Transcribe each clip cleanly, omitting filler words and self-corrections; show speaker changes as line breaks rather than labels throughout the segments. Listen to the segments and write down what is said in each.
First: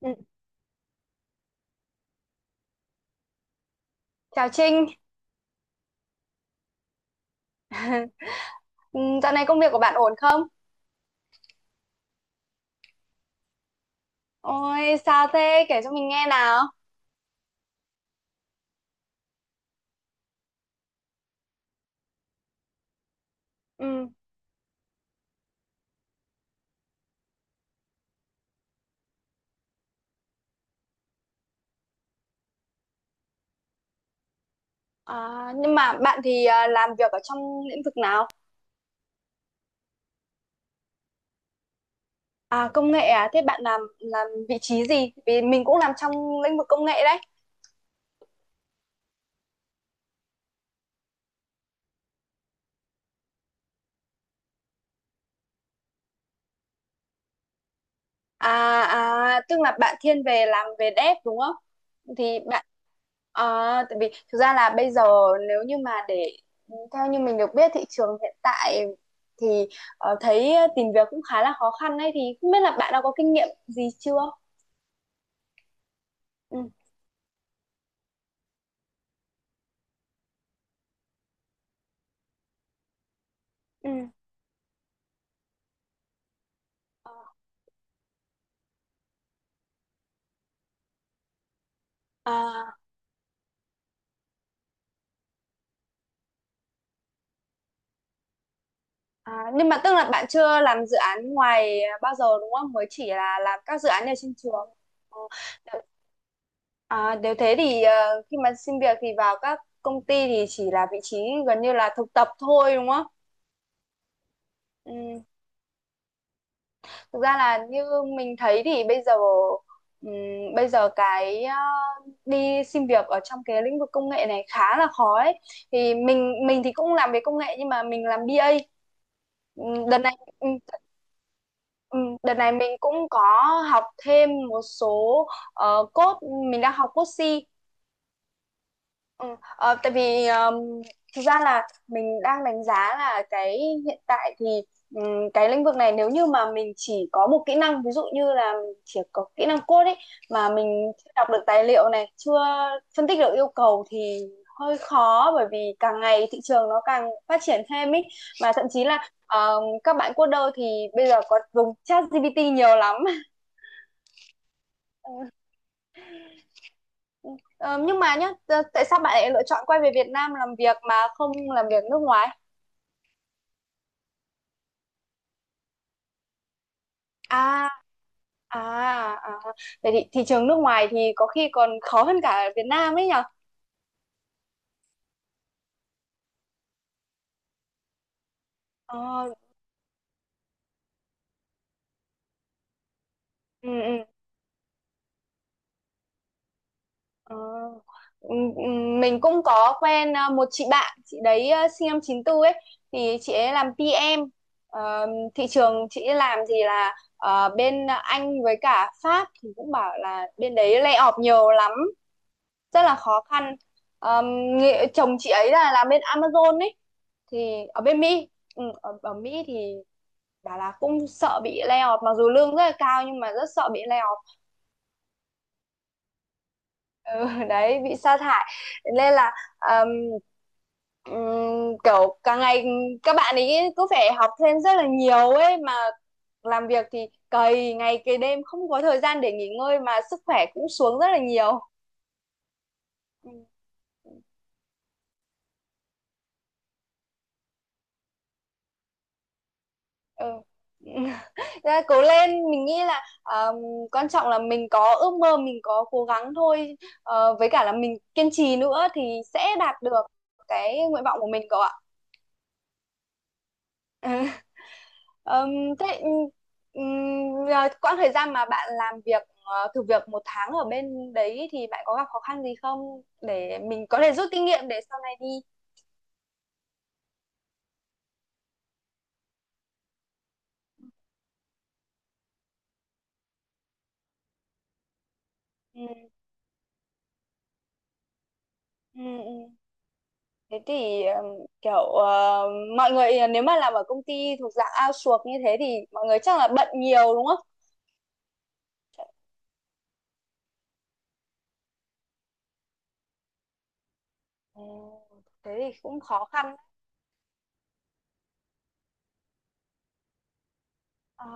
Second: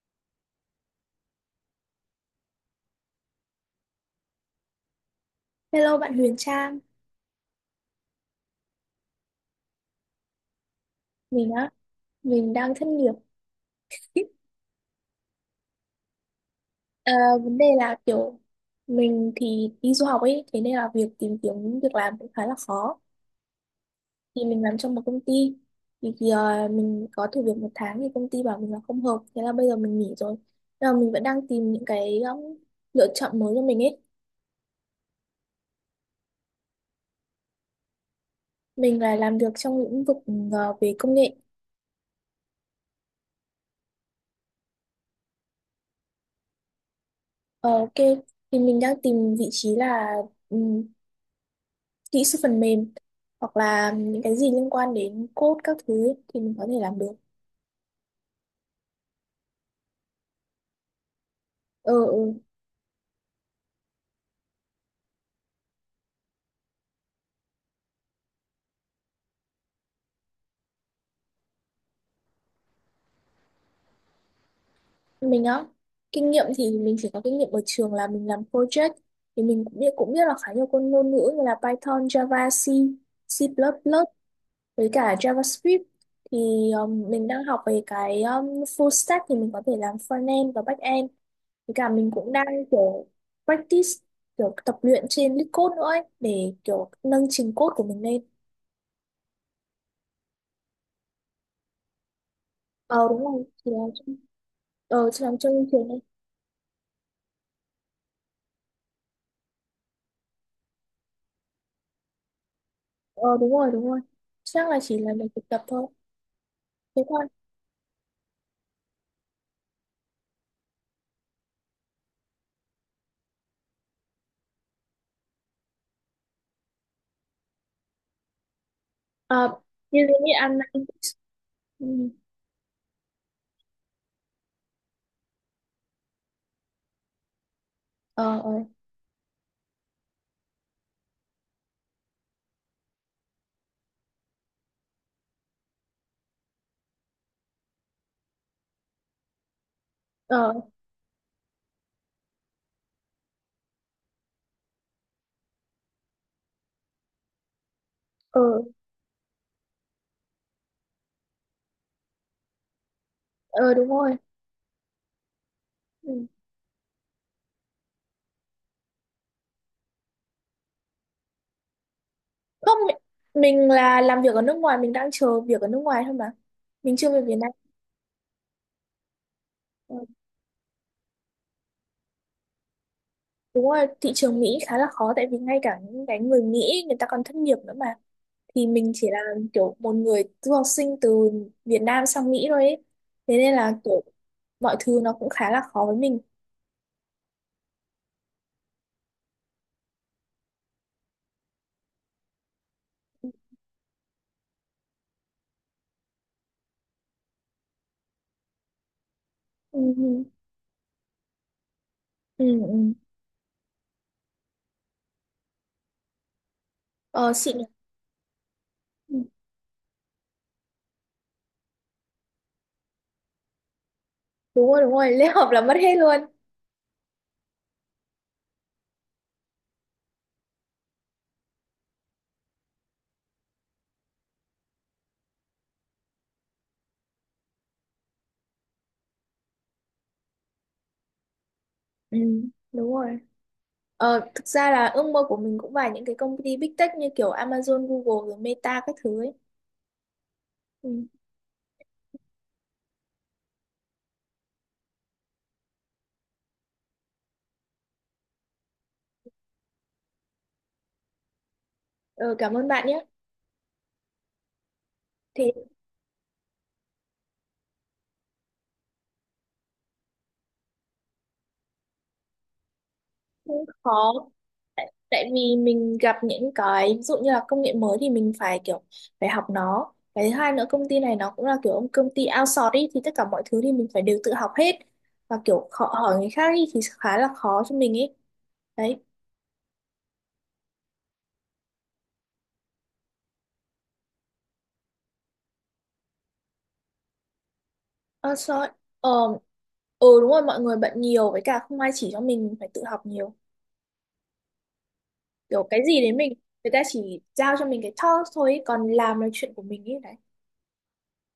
Ừ, Chào Trinh.
Hello bạn Huyền Trang,
Ừ, Dạo này công việc của bạn ổn không?
mình á, mình đang thất nghiệp.
Ôi, sao thế? Kể cho mình nghe nào.
Ờ, vấn đề là kiểu mình thì đi du học ấy, thế nên là việc tìm kiếm việc làm cũng khá là khó.
Ừ.
Thì mình làm trong một công ty, thì mình có thử việc một tháng thì công ty bảo mình là không hợp, thế là bây giờ mình nghỉ rồi. Nhưng mà mình vẫn đang tìm những cái lựa chọn mới cho mình ấy.
À, nhưng mà bạn thì làm việc ở trong lĩnh vực nào?
Mình là làm việc trong lĩnh vực về công nghệ.
À, công nghệ à? Thế bạn làm vị trí gì? Vì mình cũng làm trong lĩnh vực công nghệ đấy.
Ờ, ok, thì mình đang tìm vị trí là kỹ sư phần mềm hoặc là những cái gì liên quan đến code các thứ ấy, thì mình có thể làm được.
À, à tức là bạn thiên về làm về dev đúng không?
ừ, ừ.
Thì bạn à, tại vì thực ra là bây giờ nếu như mà để theo như mình được biết thị trường hiện tại thì thấy tìm việc cũng khá là khó khăn đấy, thì không biết là bạn đã có kinh nghiệm gì chưa?
Mình á, kinh nghiệm
Ừ.
thì mình chỉ có kinh nghiệm ở trường là mình làm project, thì mình cũng biết là khá nhiều con ngôn ngữ như là Python, Java, C, C++,
Ừ.
với cả JavaScript. Thì mình đang học về cái full stack, thì mình có thể làm front end và back end, với cả mình cũng đang
À.
kiểu practice, kiểu tập luyện trên LeetCode nữa ấy, để kiểu nâng trình code của mình lên.
À, nhưng mà tức là bạn chưa làm dự án ngoài bao giờ đúng không? Mới
Ờ
chỉ
đúng
là
rồi,
làm
thì là
các dự án ở trên trường. Ờ,
chị làm trong
đ-
trường đấy.
à, nếu thế thì khi mà xin việc thì vào các công ty thì chỉ là vị trí gần như là thực tập thôi đúng không?
Ờ đúng rồi, đúng rồi, chắc là chỉ là
Ừ.
mình thực tập thôi, thế
Thực
thôi.
ra là như mình thấy thì bây giờ cái đi xin việc ở trong cái lĩnh vực công nghệ này khá là khó ấy. Thì mình thì cũng làm về công nghệ nhưng mà mình làm BA.
À,
Đợt
như thế
này
như ăn ăn- ừ.
ừ, đợt này mình cũng có học thêm một số code, mình đang học code C.
ờ ờ
ừ, ờ, Tại vì thực ra là mình đang đánh giá là cái hiện tại thì cái lĩnh vực này nếu như mà mình chỉ có một kỹ năng, ví dụ như là mình chỉ có kỹ năng code ấy, mà
ờ
mình chưa đọc được tài liệu này, chưa phân tích được yêu cầu thì hơi khó, bởi vì càng ngày thị trường nó càng phát triển thêm ấy,
ờ
mà thậm chí là các bạn coder thì bây giờ có dùng ChatGPT nhiều lắm.
ờ, đúng rồi.
Ờ,
Ừ.
ờ, nhưng mà nhá, tại sao bạn lại lựa chọn quay về Việt Nam làm việc mà không làm việc nước ngoài?
không mi- mình là làm việc ở nước ngoài, mình đang chờ việc ở nước ngoài thôi mà, mình chưa về Việt Nam.
À, à, à. Vậy
Ờ,
thì thị trường nước ngoài thì có khi còn khó hơn cả Việt Nam ấy nhở?
đúng rồi, thị trường Mỹ khá là khó, tại vì ngay cả những cái người Mỹ, người ta còn thất nghiệp nữa mà, thì mình chỉ là
Ờ,
kiểu một người du học sinh từ Việt Nam sang Mỹ thôi ấy. Thế nên
ừ,
là kiểu
ừ,
mọi thứ nó cũng khá là khó với mình.
ờ. Ừ, ừ, Mình cũng có quen à, một chị bạn, chị đấy à, sinh năm chín tư ấy, thì chị ấy làm PM. Ờ, Thị trường chị ấy làm thì là bên Anh với cả Pháp, thì cũng
Ừ.
bảo
Ừ.
là bên đấy lay off nhiều lắm,
ừ
rất
ừ
là khó khăn. Ờm, Nghệ, chồng chị ấy là làm bên Amazon ấy,
ờ xịn nhỉ?
thì ở bên Mỹ, ở
Ừ,
Mỹ thì bảo là cũng sợ bị lay off, mặc dù lương rất là cao nhưng mà rất sợ bị lay off.
đúng rồi đúng rồi, lễ hợp là mất hết luôn.
Ừ, Đấy, bị sa thải. Nên là ờm, kiểu càng ngày các bạn ấy cứ phải học thêm rất là nhiều ấy, mà làm việc thì cày ngày cày đêm, không có thời gian để nghỉ ngơi, mà sức khỏe cũng xuống rất là nhiều.
Ừ đúng rồi,
Ừ.
thực ra là ước mơ của mình cũng phải những cái công ty big tech như kiểu Amazon, Google rồi Meta các thứ ấy.
Ừ.
Ừ.
Ra cố lên, mình nghĩ là quan trọng là mình có ước mơ, mình có cố gắng thôi. Ờ, với cả là mình kiên trì nữa thì sẽ đạt được cái nguyện vọng của mình cậu ạ.
Ờ, cảm ơn bạn nhé.
Ờm,
Thế,
Thế quãng thời gian mà bạn làm việc thử việc 1 tháng ở bên đấy thì bạn có gặp khó khăn gì không, để
cũng
mình có
khó
thể rút kinh nghiệm để sau này
tại
đi.
vì mình gặp những cái ví dụ như là công nghệ mới thì mình phải kiểu phải học nó. Cái thứ hai nữa, công ty này nó cũng là kiểu ông công ty outsource ý, thì tất cả mọi thứ thì mình phải đều tự học hết, và kiểu
Ừ.
khó hỏi người khác ý, thì khá là khó cho mình ấy
Ừ.
đấy.
ừ. Thế thì kiểu ờ, mọi người nếu mà làm ở công ty thuộc dạng outsource như thế thì mọi người chắc là bận nhiều đúng không?
Ờ, sorry. Ừ đúng rồi, mọi người bận nhiều, với cả không ai chỉ cho mình phải tự học nhiều.
Ồ, thế
Kiểu
thì
cái gì
cũng
đến
khó
mình,
khăn. Đấy.
người ta chỉ giao cho mình cái task thôi ý, còn làm là chuyện của mình ấy đấy.
Ờ,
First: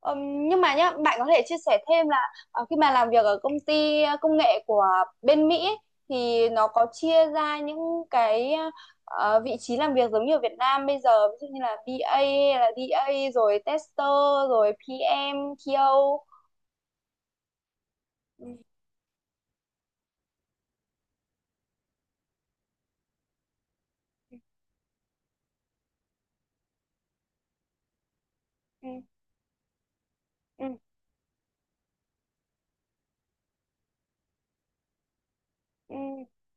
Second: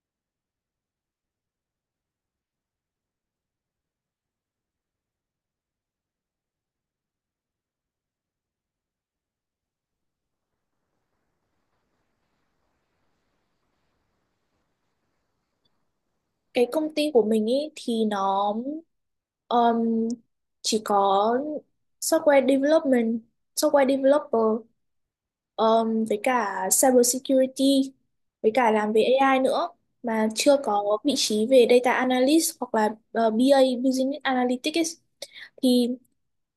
nhưng mà nhá, bạn có thể chia sẻ thêm là khi mà làm việc ở công ty công nghệ của bên Mỹ ấy, thì nó có chia ra những cái vị trí làm việc giống như ở Việt Nam bây giờ, ví dụ như là BA hay là đê A rồi tester rồi PM, TO.
Cái công ty của mình ấy thì
Ừ,
nó um, chỉ có software development, software
ừ,
developer, với cả cyber security, với cả làm
ừ,
về AI nữa, mà chưa
ừ.
có vị trí về data analyst hoặc là BA, business analytics ấy. Thì
ừ.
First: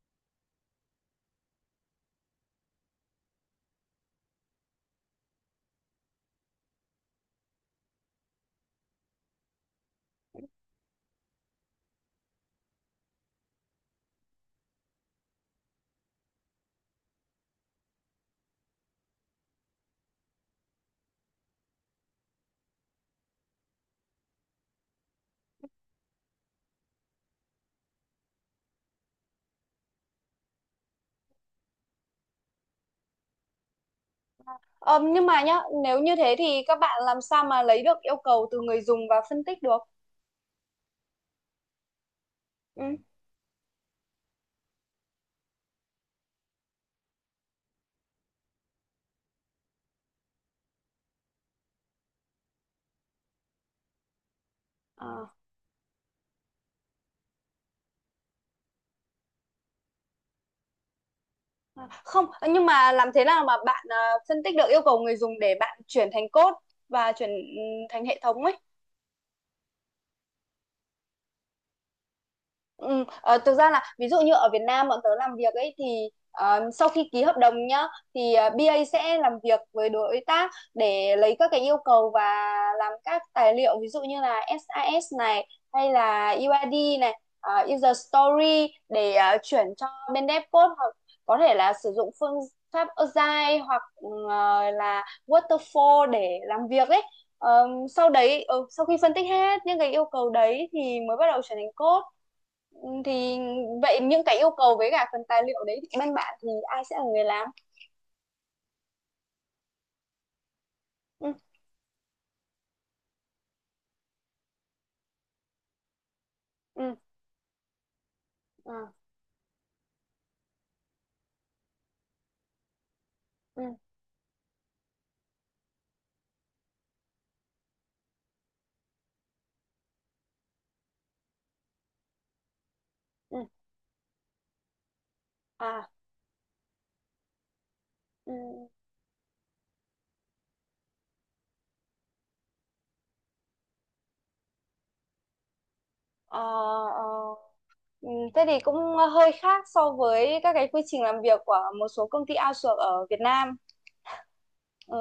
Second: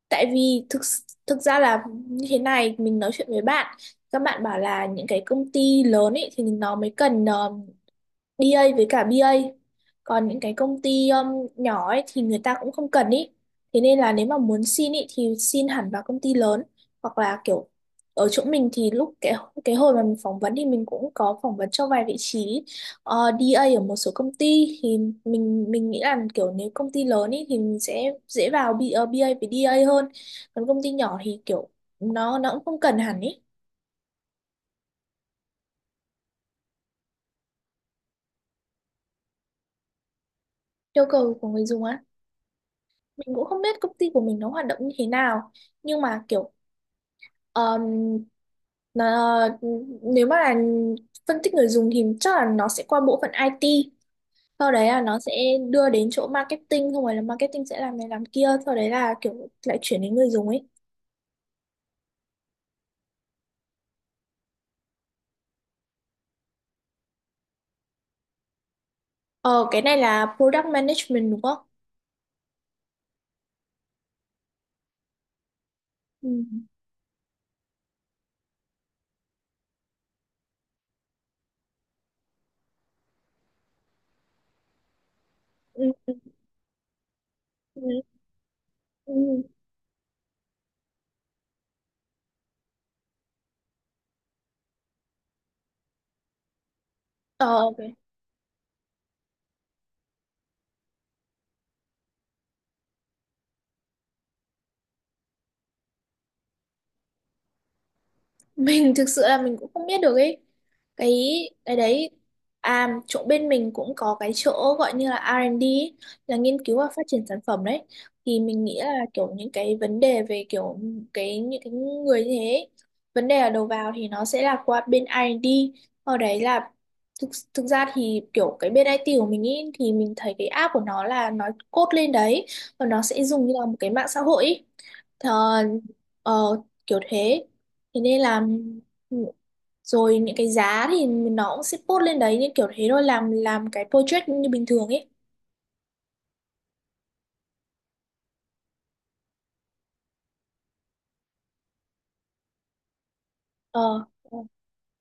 tại vì thực thực ra là như thế này, mình nói chuyện với bạn, các bạn bảo là những cái công ty lớn ấy thì nó mới cần đê A với cả bê A. Còn những cái công ty nhỏ ấy thì người ta cũng không cần ý. Thế nên là nếu mà muốn xin ý thì xin hẳn vào công ty lớn, hoặc là kiểu ở chỗ mình thì lúc cái hồi mà mình phỏng vấn thì mình cũng có phỏng vấn cho vài vị trí đê A ở một số công ty, thì mình nghĩ là kiểu nếu công ty lớn ý thì mình sẽ dễ vào B, A với A hơn. Còn công ty nhỏ thì kiểu nó cũng không cần hẳn ý.
Ờ, nhưng mà nhá, nếu như thế thì các bạn làm sao mà lấy được yêu cầu từ người dùng và phân tích được?
Yêu cầu của người dùng á.
Ừ.
Mình cũng không biết công ty của mình nó hoạt động như thế nào, nhưng mà kiểu um, nó, nếu mà là phân tích người dùng thì chắc là nó sẽ qua bộ phận IT, sau đấy là nó
Ờ,
sẽ đưa đến chỗ marketing, không phải là marketing sẽ làm này làm kia, sau đấy là kiểu lại chuyển đến người dùng ấy.
ờ. Không, nhưng mà làm thế nào mà bạn phân tích được yêu cầu người dùng để bạn chuyển thành code và chuyển thành hệ thống ấy?
Ờ, cái này là product management đúng không?
Ờ, Thực ra là ví dụ như ở Việt Nam bọn tớ làm việc ấy, thì
Ừ.
sau khi ký hợp đồng nhá, thì BA sẽ làm việc với đối tác để lấy các cái yêu cầu và làm các tài liệu, ví dụ như là SAS này hay
Ừ.
là UID này,
Ừ.
user story, để
Ừ.
chuyển cho bên dev code, hoặc có thể là sử dụng phương Agile hoặc là Waterfall để làm việc ấy.
Ờ,
Ờ,
ok.
sau đấy sau khi phân tích hết những cái yêu cầu đấy thì mới bắt đầu chuyển thành code. Ừ, thì vậy những cái yêu cầu với cả phần tài liệu đấy thì bên bạn thì ai sẽ là người làm?
Mình thực sự là mình cũng không biết được ấy, cái
Ừ
cái đấy. À, chỗ bên mình cũng có cái chỗ gọi như là R&D ấy, là nghiên cứu và
ừ
phát triển sản phẩm đấy. Thì mình nghĩ
à
là kiểu những cái vấn đề về kiểu cái những cái người như thế ấy, vấn đề ở
ừ
đầu vào thì nó sẽ là qua bên R&D. Ở đấy là thực ra thì kiểu cái bên IT của mình ý, thì mình thấy cái app của nó là nó code lên đấy, và nó sẽ
ừ
dùng như là một cái mạng xã hội ý. Thờ,
à
ờ, kiểu thế, thế nên
ừ
là ừ, rồi những cái giá thì nó cũng sẽ post lên đấy, như kiểu thế thôi, làm cái project như bình thường ấy.
ờ, ờ. Ừ, thế thì cũng hơi khác so với các cái quy trình làm việc của một số công ty outsource ở Việt Nam.
ờ
Ừ.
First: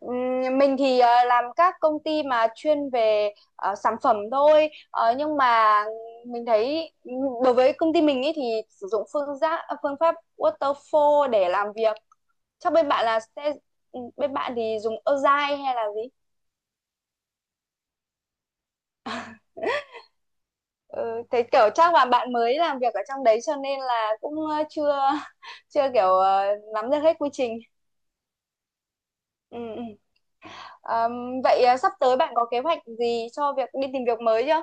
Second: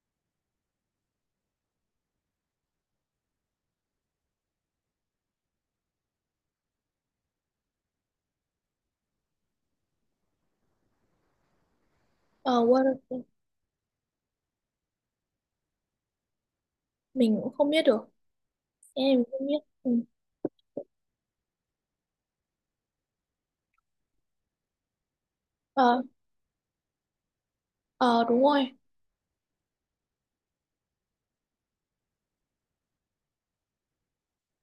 Mình thì làm các công ty mà chuyên về sản phẩm thôi. Ờ, nhưng mà mình thấy đối với công ty mình ý, thì sử dụng phương pháp waterfall để làm việc,
ờ
chắc
what-
bên bạn là sẽ bên bạn thì dùng Agile hay là gì.
mình cũng không biết được, em mình không biết ừ.
ừ, Thế kiểu chắc là bạn mới làm việc ở trong đấy cho nên là cũng chưa chưa
ờ
kiểu nắm được hết quy trình.
ờ đúng rồi.
Ừ, ừ. Vậy sắp tới bạn có kế hoạch gì cho việc đi tìm việc mới chưa?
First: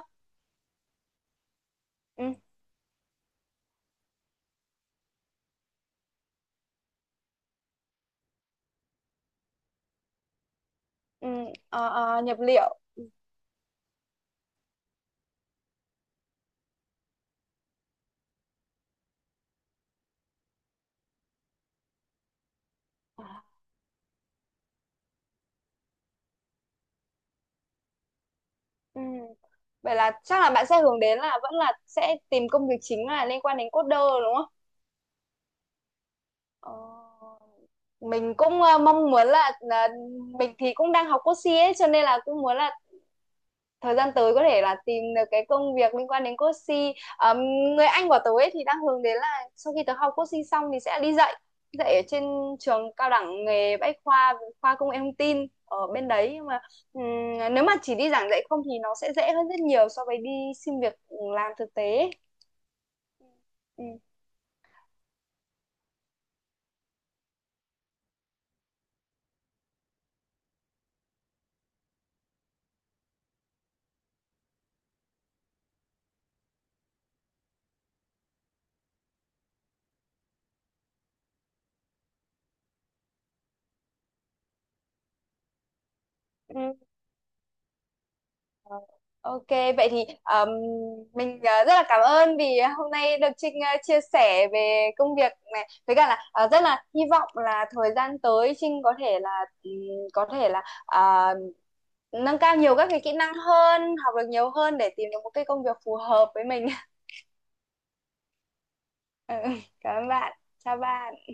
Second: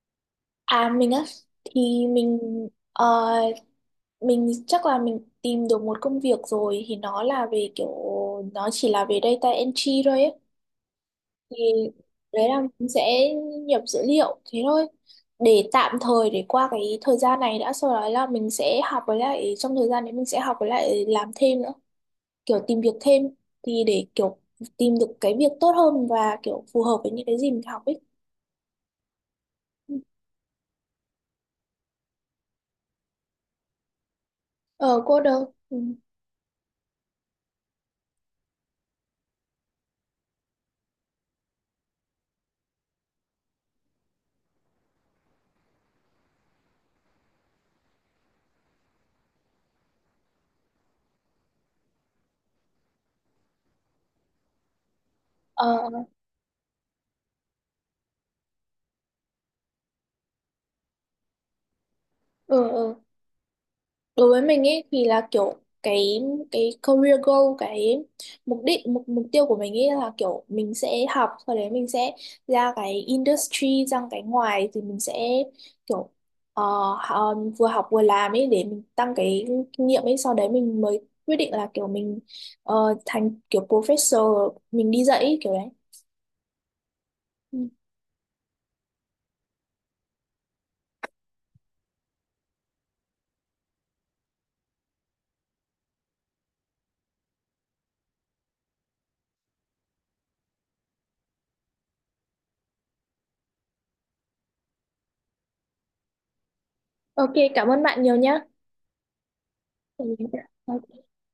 À, mình á, thì
Ừ.
ờ, mình chắc là mình tìm được một công việc rồi, thì nó là về kiểu nó chỉ là về data entry thôi ấy.
Ừ,
Thì
nhập
đấy là
liệu.
mình sẽ nhập dữ liệu thế thôi, để tạm thời để qua cái thời gian này đã, sau đó là mình sẽ học, với lại trong thời gian đấy mình sẽ học với lại làm thêm nữa, kiểu tìm việc thêm,
À,
thì để kiểu tìm được cái việc tốt hơn và kiểu phù hợp với những cái gì mình học ấy.
ừ.
Ừ.
Vậy là chắc là bạn sẽ hướng đến là vẫn là sẽ tìm công việc chính là liên quan đến coder đúng không?
Ờ cô đâu ừ.
Ờ, mình cũng mong muốn là mình thì cũng đang học code CX, cho nên là cũng muốn là thời gian tới có thể là tìm được cái công việc liên quan đến Coaching. Người anh của tớ ấy thì đang hướng đến là sau khi tớ học Coaching xong thì sẽ đi dạy dạy ở trên trường cao đẳng nghề Bách khoa, khoa công nghệ thông tin
ờ
ở bên đấy, nhưng mà nếu mà chỉ đi giảng dạy không thì nó sẽ dễ hơn rất nhiều so với đi xin việc làm thực tế.
ờ ờ
Ừ.
đối với mình ấy thì là kiểu cái cái career goal, cái mục đích, mục mục tiêu của mình ấy là kiểu mình sẽ học, sau đấy mình sẽ ra cái industry, ra cái ngoài thì mình sẽ kiểu ờ, vừa học vừa làm ấy, để mình tăng cái kinh nghiệm ấy, sau đấy mình mới quyết định là kiểu thành kiểu professor, mình đi dạy ấy, kiểu đấy.
Ừ.
Ừ.
Ờ, Ok, vậy thì mình rất là cảm ơn vì hôm nay được Trinh chia sẻ về công việc này, với cả là rất là hy vọng là thời gian tới Trinh có thể là nâng cao nhiều các cái kỹ năng hơn, học được nhiều hơn để tìm được một cái công việc phù hợp với mình.
Ok, cảm ơn bạn nhiều nhá.
Ừ, Cảm ơn bạn. Chào
Ừ.
bạn.